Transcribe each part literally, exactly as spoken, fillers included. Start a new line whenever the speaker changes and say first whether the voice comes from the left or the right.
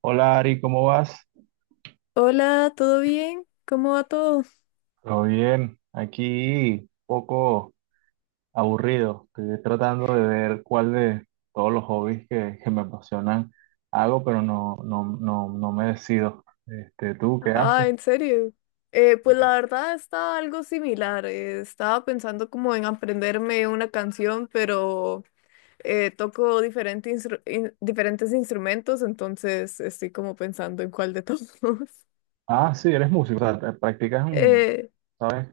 right: Hola Ari, ¿cómo vas?
left: Hola, ¿todo bien? ¿Cómo va todo?
right: Todo bien, aquí poco aburrido. Estoy tratando de ver cuál de todos los hobbies que, que me apasionan hago, pero no, no, no, no me decido. Este, ¿tú qué
left: Ah,
right: haces?
left: ¿en serio? Eh, pues la verdad está algo similar. Eh, estaba pensando como en aprenderme una canción, pero eh, toco diferente instru- in- diferentes instrumentos, entonces estoy como pensando en cuál de todos.
right: Ah, sí, eres músico, o sea, te- practicas un,
left: Eh,
right: ¿sabes?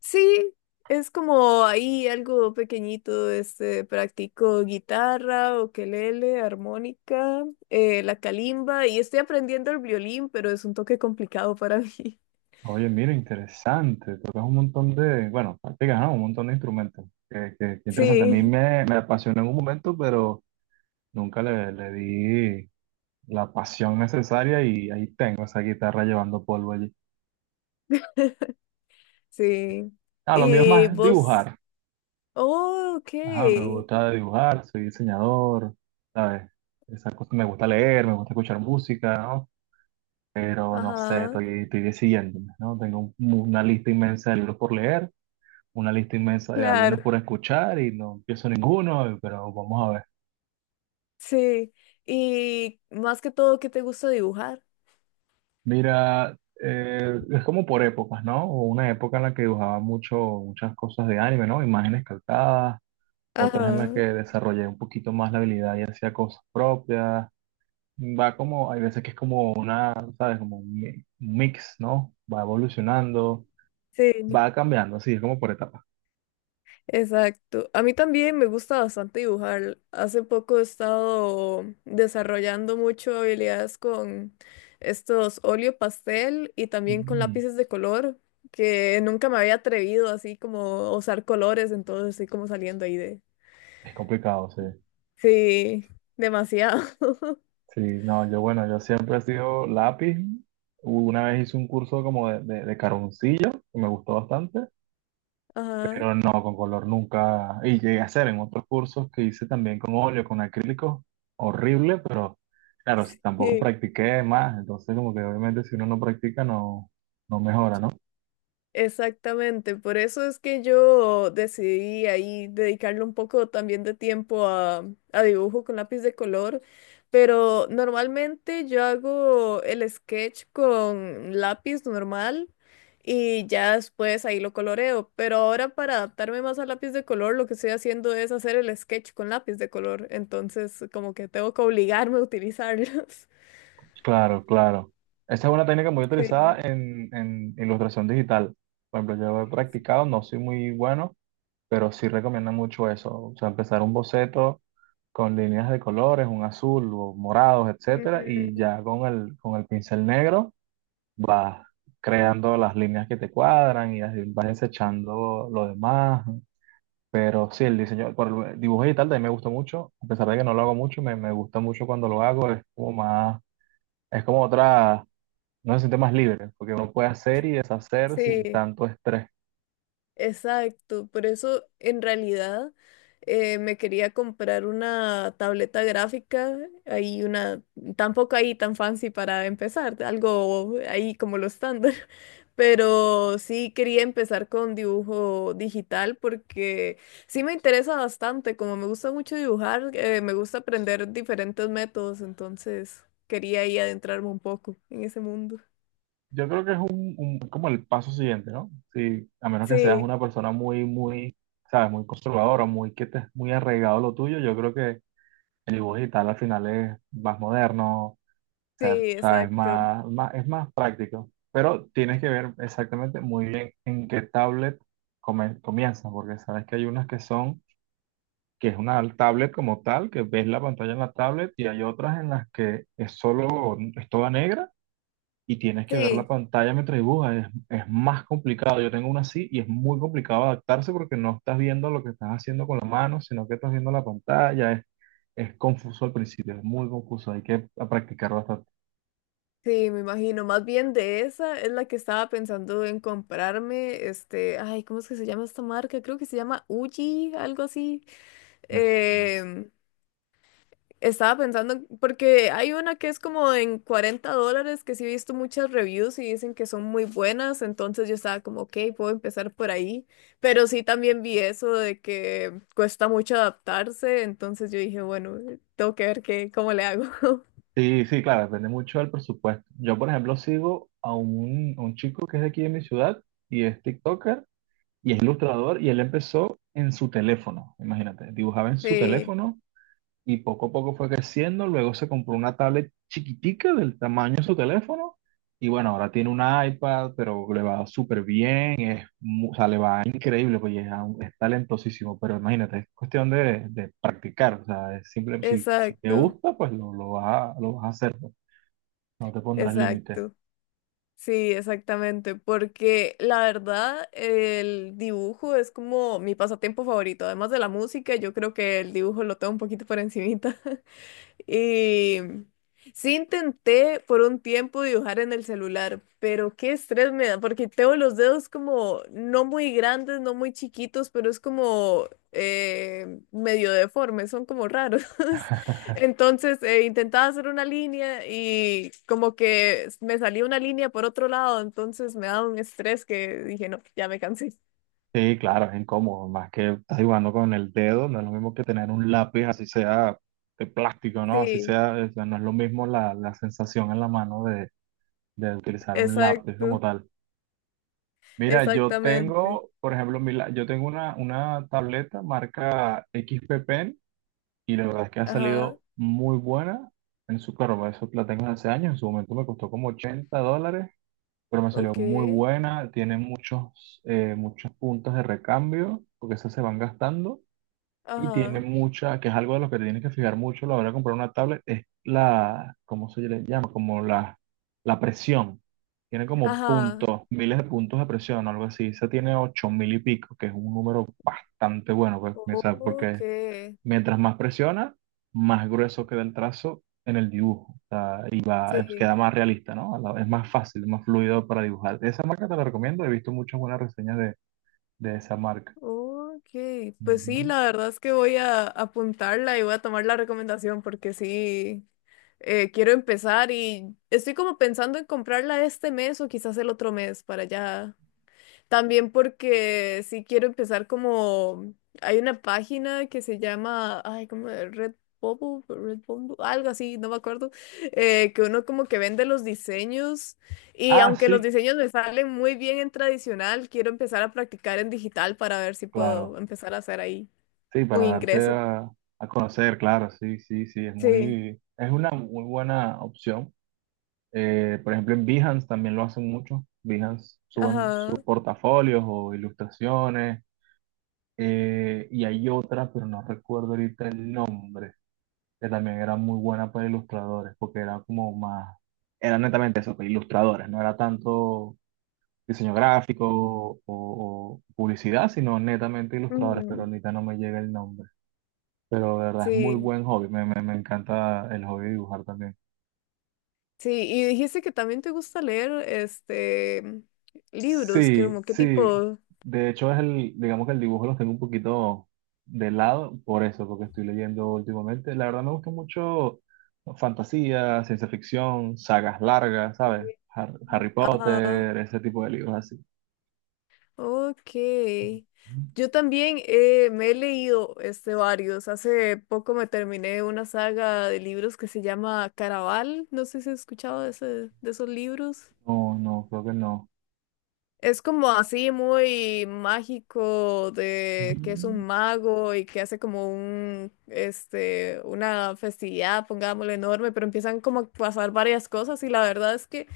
left: Sí, es como ahí algo pequeñito, este, practico guitarra, ukelele, armónica, eh, la calimba y estoy aprendiendo el violín, pero es un toque complicado para mí.
right: Oye, mira, interesante, tocas un montón de, bueno, practicas, ¿no? Un montón de instrumentos. Que, que- que interesante, a mí
left: Sí,
right: me, me apasionó en un momento, pero nunca le, le di la pasión necesaria y ahí tengo esa guitarra llevando polvo allí.
left: sí.
right: Ah, lo mío es
left: Y
right: más
left: vos,
right: dibujar.
left: oh, ok,
right: Ajá, me gusta dibujar, soy diseñador, ¿sabes? Esa cosa, me gusta leer, me gusta escuchar música, ¿no? Pero no sé,
left: ajá,
right: estoy, estoy decidiéndome, ¿no? Tengo un- una lista inmensa de libros por leer, una lista inmensa de
left: claro,
right: álbumes por escuchar y no empiezo ninguno, pero vamos a ver.
left: sí. Y más que todo, ¿qué te gusta dibujar?
right: Mira, eh, es como por épocas, ¿no? Hubo una época en la que dibujaba mucho, muchas cosas de anime, ¿no? Imágenes calcadas, otras en las que
left: Ajá,
right: desarrollé un poquito más la habilidad y hacía cosas propias. Va como, hay veces que es como una, ¿sabes? Como un mi- un mix, ¿no? Va evolucionando,
left: sí.
right: va cambiando, así es como por etapas.
left: Exacto. A mí también me gusta bastante dibujar. Hace poco he estado desarrollando mucho habilidades con estos óleo pastel y también con
right: Mm,
left: lápices de color, que nunca me había atrevido así como a usar colores, entonces estoy como saliendo ahí de...
right: es complicado, sí.
left: Sí, demasiado.
right: Sí, no, yo bueno, yo siempre he sido lápiz. Una vez hice un curso como de, de, de carboncillo, que me gustó bastante.
left: Ajá.
right: Pero no, con color nunca. Y llegué a hacer en otros cursos que hice también con óleo, con acrílico, horrible, pero claro, s- tampoco practiqué más, entonces como que obviamente si uno no practica no, no mejora, ¿no?
left: Exactamente, por eso es que yo decidí ahí dedicarle un poco también de tiempo a, a dibujo con lápiz de color, pero normalmente yo hago el sketch con lápiz normal y ya después ahí lo coloreo, pero ahora para adaptarme más al lápiz de color lo que estoy haciendo es hacer el sketch con lápiz de color, entonces como que tengo que obligarme a utilizarlos.
right: Claro, claro. Esa es una técnica muy utilizada
left: Sí.
right: en, en ilustración digital. Por ejemplo, yo he practicado, no soy muy bueno, pero sí recomiendo mucho eso. O sea, empezar un boceto con líneas de colores, un azul o morados, etcétera, y
left: Ujú,
right: ya con el, con el pincel negro vas creando las líneas que te cuadran y así vas desechando lo demás. Pero sí, el diseño, por el dibujo digital también me gusta mucho, a pesar de que no lo hago mucho, me, me gusta mucho cuando lo hago, es como más, es como otra, no se siente más libre, porque uno puede hacer y deshacer sin
left: sí.
right: tanto estrés.
left: Exacto, por eso en realidad eh, me quería comprar una tableta gráfica, ahí una, tampoco ahí tan fancy para empezar, algo ahí como lo estándar, pero sí quería empezar con dibujo digital porque sí me interesa bastante, como me gusta mucho dibujar, eh, me gusta aprender diferentes métodos, entonces quería ahí adentrarme un poco en ese mundo.
right: Yo creo que es un, un- como el paso siguiente, ¿no? Si, a menos que seas
left: Sí,
right: una persona muy, muy, sabes, muy conservadora, muy que te muy arraigado a lo tuyo, yo creo que el dibujo digital al final es más moderno. O
left: sí,
right: sea, o sea, es
left: exacto.
right: más, más- es más práctico, pero tienes que ver exactamente muy bien en qué tablet come- comienzas, porque sabes que hay unas que son, que es una tablet como tal, que ves la pantalla en la tablet, y hay otras en las que es solo, es toda negra, y tienes que ver la
left: Sí.
right: pantalla mientras dibujas, es, es más complicado. Yo tengo una así y es muy complicado adaptarse porque no estás viendo lo que estás haciendo con la mano, sino que estás viendo la pantalla, es, es confuso al principio, es muy confuso, hay que practicar bastante.
left: Sí, me imagino. Más bien de esa es la que estaba pensando en comprarme. Este, ay, ¿cómo es que se llama esta marca? Creo que se llama Uji, algo así.
right: Me suena.
left: Em, Estaba pensando, en- porque hay una que es como en cuarenta dólares, que sí he visto muchas reviews y dicen que son muy buenas. Entonces yo estaba como, ok, puedo empezar por ahí. Pero sí también vi eso de que cuesta mucho adaptarse. Entonces yo dije, bueno, tengo que ver qué, cómo le hago.
right: Sí, sí, claro, depende mucho del presupuesto. Yo, por ejemplo, sigo a un, a un chico que es de aquí de mi ciudad y es TikToker y es ilustrador y él empezó en su teléfono, imagínate, dibujaba en su
left: Sí,
right: teléfono y poco a poco fue creciendo, luego se compró una tablet chiquitica del tamaño de su teléfono y bueno, ahora tiene un iPad, pero le va súper bien, es, mu- o sea, le va increíble, pues y es, a- es talentosísimo, pero imagínate, es cuestión de, de practicar, o sea, es simple, si, si te
left: exacto,
right: gusta, pues lo, lo vas a, lo vas a hacer, pues. No te pondrás límite.
left: exacto. Sí, exactamente, porque la verdad el dibujo es como mi pasatiempo favorito, además de la música, yo creo que el dibujo lo tengo un poquito por encimita. Y sí intenté por un tiempo dibujar en el celular, pero qué estrés me da, porque tengo los dedos como no muy grandes, no muy chiquitos, pero es como eh, medio deformes, son como raros. Entonces eh, intentaba hacer una línea y como que me salía una línea por otro lado, entonces me daba un estrés que dije, no, ya me cansé.
right: Sí, claro, es incómodo, más que estás jugando con el dedo, no es lo mismo que tener un lápiz, así sea de plástico, ¿no? Así
left: Sí,
right: sea, o sea, no es lo mismo la, la sensación en la mano de, de utilizar un lápiz como
left: exacto,
right: tal. Mira, yo
left: exactamente.
right: tengo, por ejemplo, mi la- yo tengo una, una tableta marca X P Pen y la verdad es que ha
left: Ajá,
right: salido muy buena en su, claro, eso la tengo desde hace años, en su momento me costó como ochenta dólares, pero me salió
left: ok,
right: muy buena, tiene muchos, eh, muchos puntos de recambio, porque esas se van gastando, y tiene
left: ajá,
right: mucha, que es algo de lo que te tienes que fijar mucho a la hora de comprar una tablet, es la, ¿cómo se le llama? Como la, la presión. Tiene como
left: ajá.
right: puntos, miles de puntos de presión, algo así. Esa tiene ocho mil y pico, que es un número bastante bueno, pues, o sea,
left: Ok,
right: porque mientras más presiona, más grueso queda el trazo en el dibujo. O sea, y va, es-
left: sí,
right: queda más realista, ¿no? A la- Es más fácil, más fluido para dibujar. Esa marca te la recomiendo. He visto muchas buenas reseñas de, de esa marca.
left: ok. Pues sí,
right: Ujú.
left: la verdad es que voy a apuntarla y voy a tomar la recomendación porque sí, eh, quiero empezar y estoy como pensando en comprarla este mes o quizás el otro mes para ya. También porque sí quiero empezar como hay una página que se llama, ay, como Red Bubble, Red Bumble, algo así, no me acuerdo, eh, que uno como que vende los diseños y
right: Ah,
left: aunque los
right: sí,
left: diseños me salen muy bien en tradicional, quiero empezar a practicar en digital para ver si puedo
right: claro.
left: empezar a hacer ahí
right: Sí,
left: un
right: para darse
left: ingreso.
right: a, a conocer, claro. Sí, sí, sí. Es
left: Sí,
right: muy, es una muy buena opción. Eh, por ejemplo, en Behance también lo hacen mucho. Behance suben sus
left: ajá.
right: portafolios o ilustraciones, eh, y hay otra, pero no recuerdo ahorita el nombre, que también era muy buena para ilustradores, porque era como más, era netamente eso, pues, ilustradores, no era tanto diseño gráfico o, o publicidad, sino netamente ilustradores, pero
left: Ujú,
right: ahorita no me llega el nombre. Pero de verdad es muy
left: sí,
right: buen hobby, me, me, me encanta el hobby de dibujar también.
left: sí, y dijiste que también te gusta leer este libros,
right: Sí,
left: como qué
right: sí.
left: tipo,
right: De hecho, es el, digamos que el dibujo los tengo un poquito de lado por eso, porque estoy leyendo últimamente. La verdad me gusta mucho fantasía, ciencia ficción, sagas largas, ¿sabes? Har- Harry
left: ajá.
right: Potter, ese tipo de libros así.
left: Ok. Yo también eh, me he leído este, varios. Hace poco me terminé una saga de libros que se llama Caraval. No sé si has escuchado de, ese, de esos libros.
right: No, no, creo que no.
left: Es como así muy mágico de que es un
right: Mm.
left: mago y que hace como un, este, una festividad, pongámosle enorme, pero empiezan como a pasar varias cosas y la verdad es que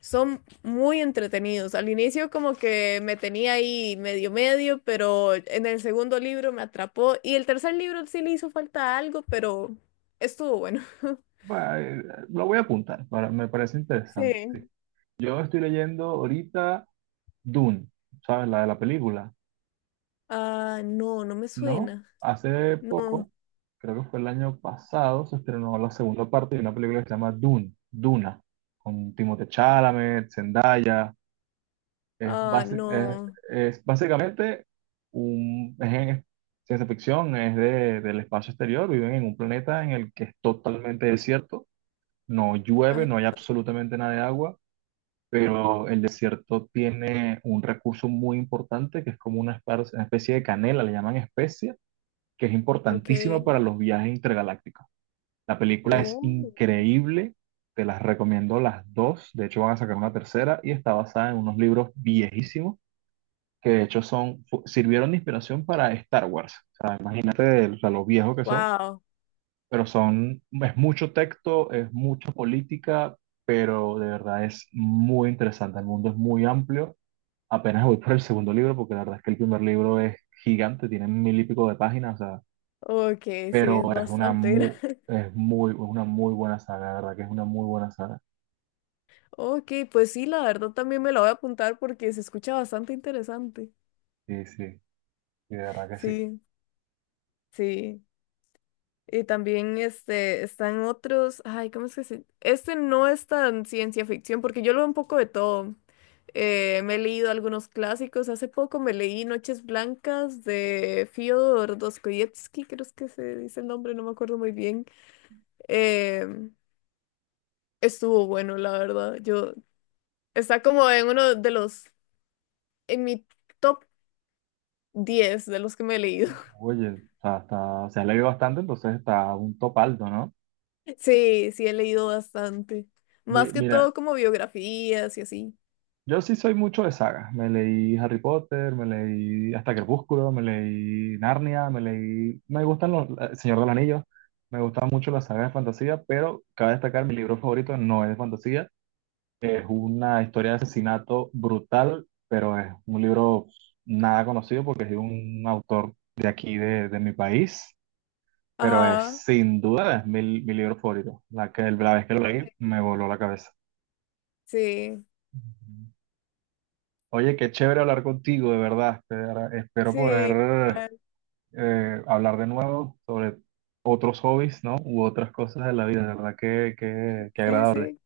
left: son muy entretenidos. Al inicio como que me tenía ahí medio medio, pero en el segundo libro me atrapó y el tercer libro sí le hizo falta algo, pero estuvo bueno.
right: Bueno, eh, lo voy a apuntar, para- me parece interesante. Sí.
left: Sí.
right: Yo estoy leyendo ahorita Dune, ¿sabes? La de la película.
left: Ah, no, no me
right: No,
left: suena.
right: hace
left: No.
right: poco, creo que fue el año pasado, se estrenó la segunda parte de una película que se llama Dune, Duna, con Timothée Chalamet, Zendaya. Es,
left: Ah,
right: basi- es-
left: no.
right: es básicamente un, es en- ciencia ficción, es de- del espacio exterior, viven en un planeta en el que es totalmente desierto, no llueve,
left: Ajá,
right: no hay absolutamente nada de agua, pero el desierto tiene un recurso muy importante que es como una espar- una especie de canela, le llaman especia, que es
left: ok.
right: importantísima para los viajes intergalácticos. La película es
left: Oh,
right: increíble, te las recomiendo las dos, de hecho van a sacar una tercera y está basada en unos libros viejísimos que de hecho son, fu- sirvieron de inspiración para Star Wars. O sea, imagínate, o sea, lo viejos que son,
left: wow.
right: pero son, es mucho texto, es mucha política, pero de verdad es muy interesante, el mundo es muy amplio. Apenas voy por el segundo libro porque la verdad es que el primer libro es gigante, tiene mil y pico de páginas, o sea,
left: Ok, sí, es
right: pero es una
left: bastante
right: muy,
left: grande.
right: es muy, una muy buena saga, de verdad que es una muy buena saga.
left: Ok, pues sí, la verdad también me la voy a apuntar porque se escucha bastante interesante.
right: Sí, sí, sí, de verdad que sí.
left: Sí, sí. Y también este, están otros, ay, ¿cómo es que se...? Este no es tan ciencia ficción porque yo leo un poco de todo. Eh, me he leído algunos clásicos, hace poco me leí Noches Blancas de Fyodor Dostoyevsky, creo es que se dice el nombre, no me acuerdo muy bien. Em, Estuvo bueno, la verdad. Yo, está como en uno de los, en mi top diez de los que me he leído.
right: Oye, o sea, está, se ha leído bastante, entonces está un top alto, ¿no?
left: Sí, sí, he leído bastante.
right: Mi-
left: Más que
right: mira,
left: todo como biografías y así.
right: yo sí soy mucho de sagas. Me leí Harry Potter, me leí hasta Crepúsculo, me leí Narnia, me leí... Me gustan los... El Señor de los Anillos, me gustan mucho las sagas de fantasía, pero cabe destacar, mi libro favorito no es de fantasía. Es una historia de asesinato brutal, pero es un libro nada conocido porque es de un autor de aquí, de, de mi país, pero es
left: Ajá.
right: sin duda es mi, mi libro favorito. La que, la vez que lo leí me voló la cabeza.
left: Sí,
right: Ujú. Oye, qué chévere hablar contigo, de verdad. Espera- Espero
left: sí,
right: poder
left: ay,
right: eh, hablar de nuevo sobre otros hobbies, ¿no? U otras cosas de la vida, de verdad que, que, que
left: sí,
right: agradable.
left: sí,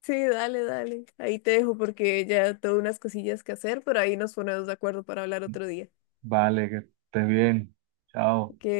left: sí, dale, dale. Ahí te dejo porque ya tengo unas cosillas que hacer, pero ahí nos ponemos de acuerdo para hablar otro día.
right: Vale, que estés bien. Chao.
left: Ok,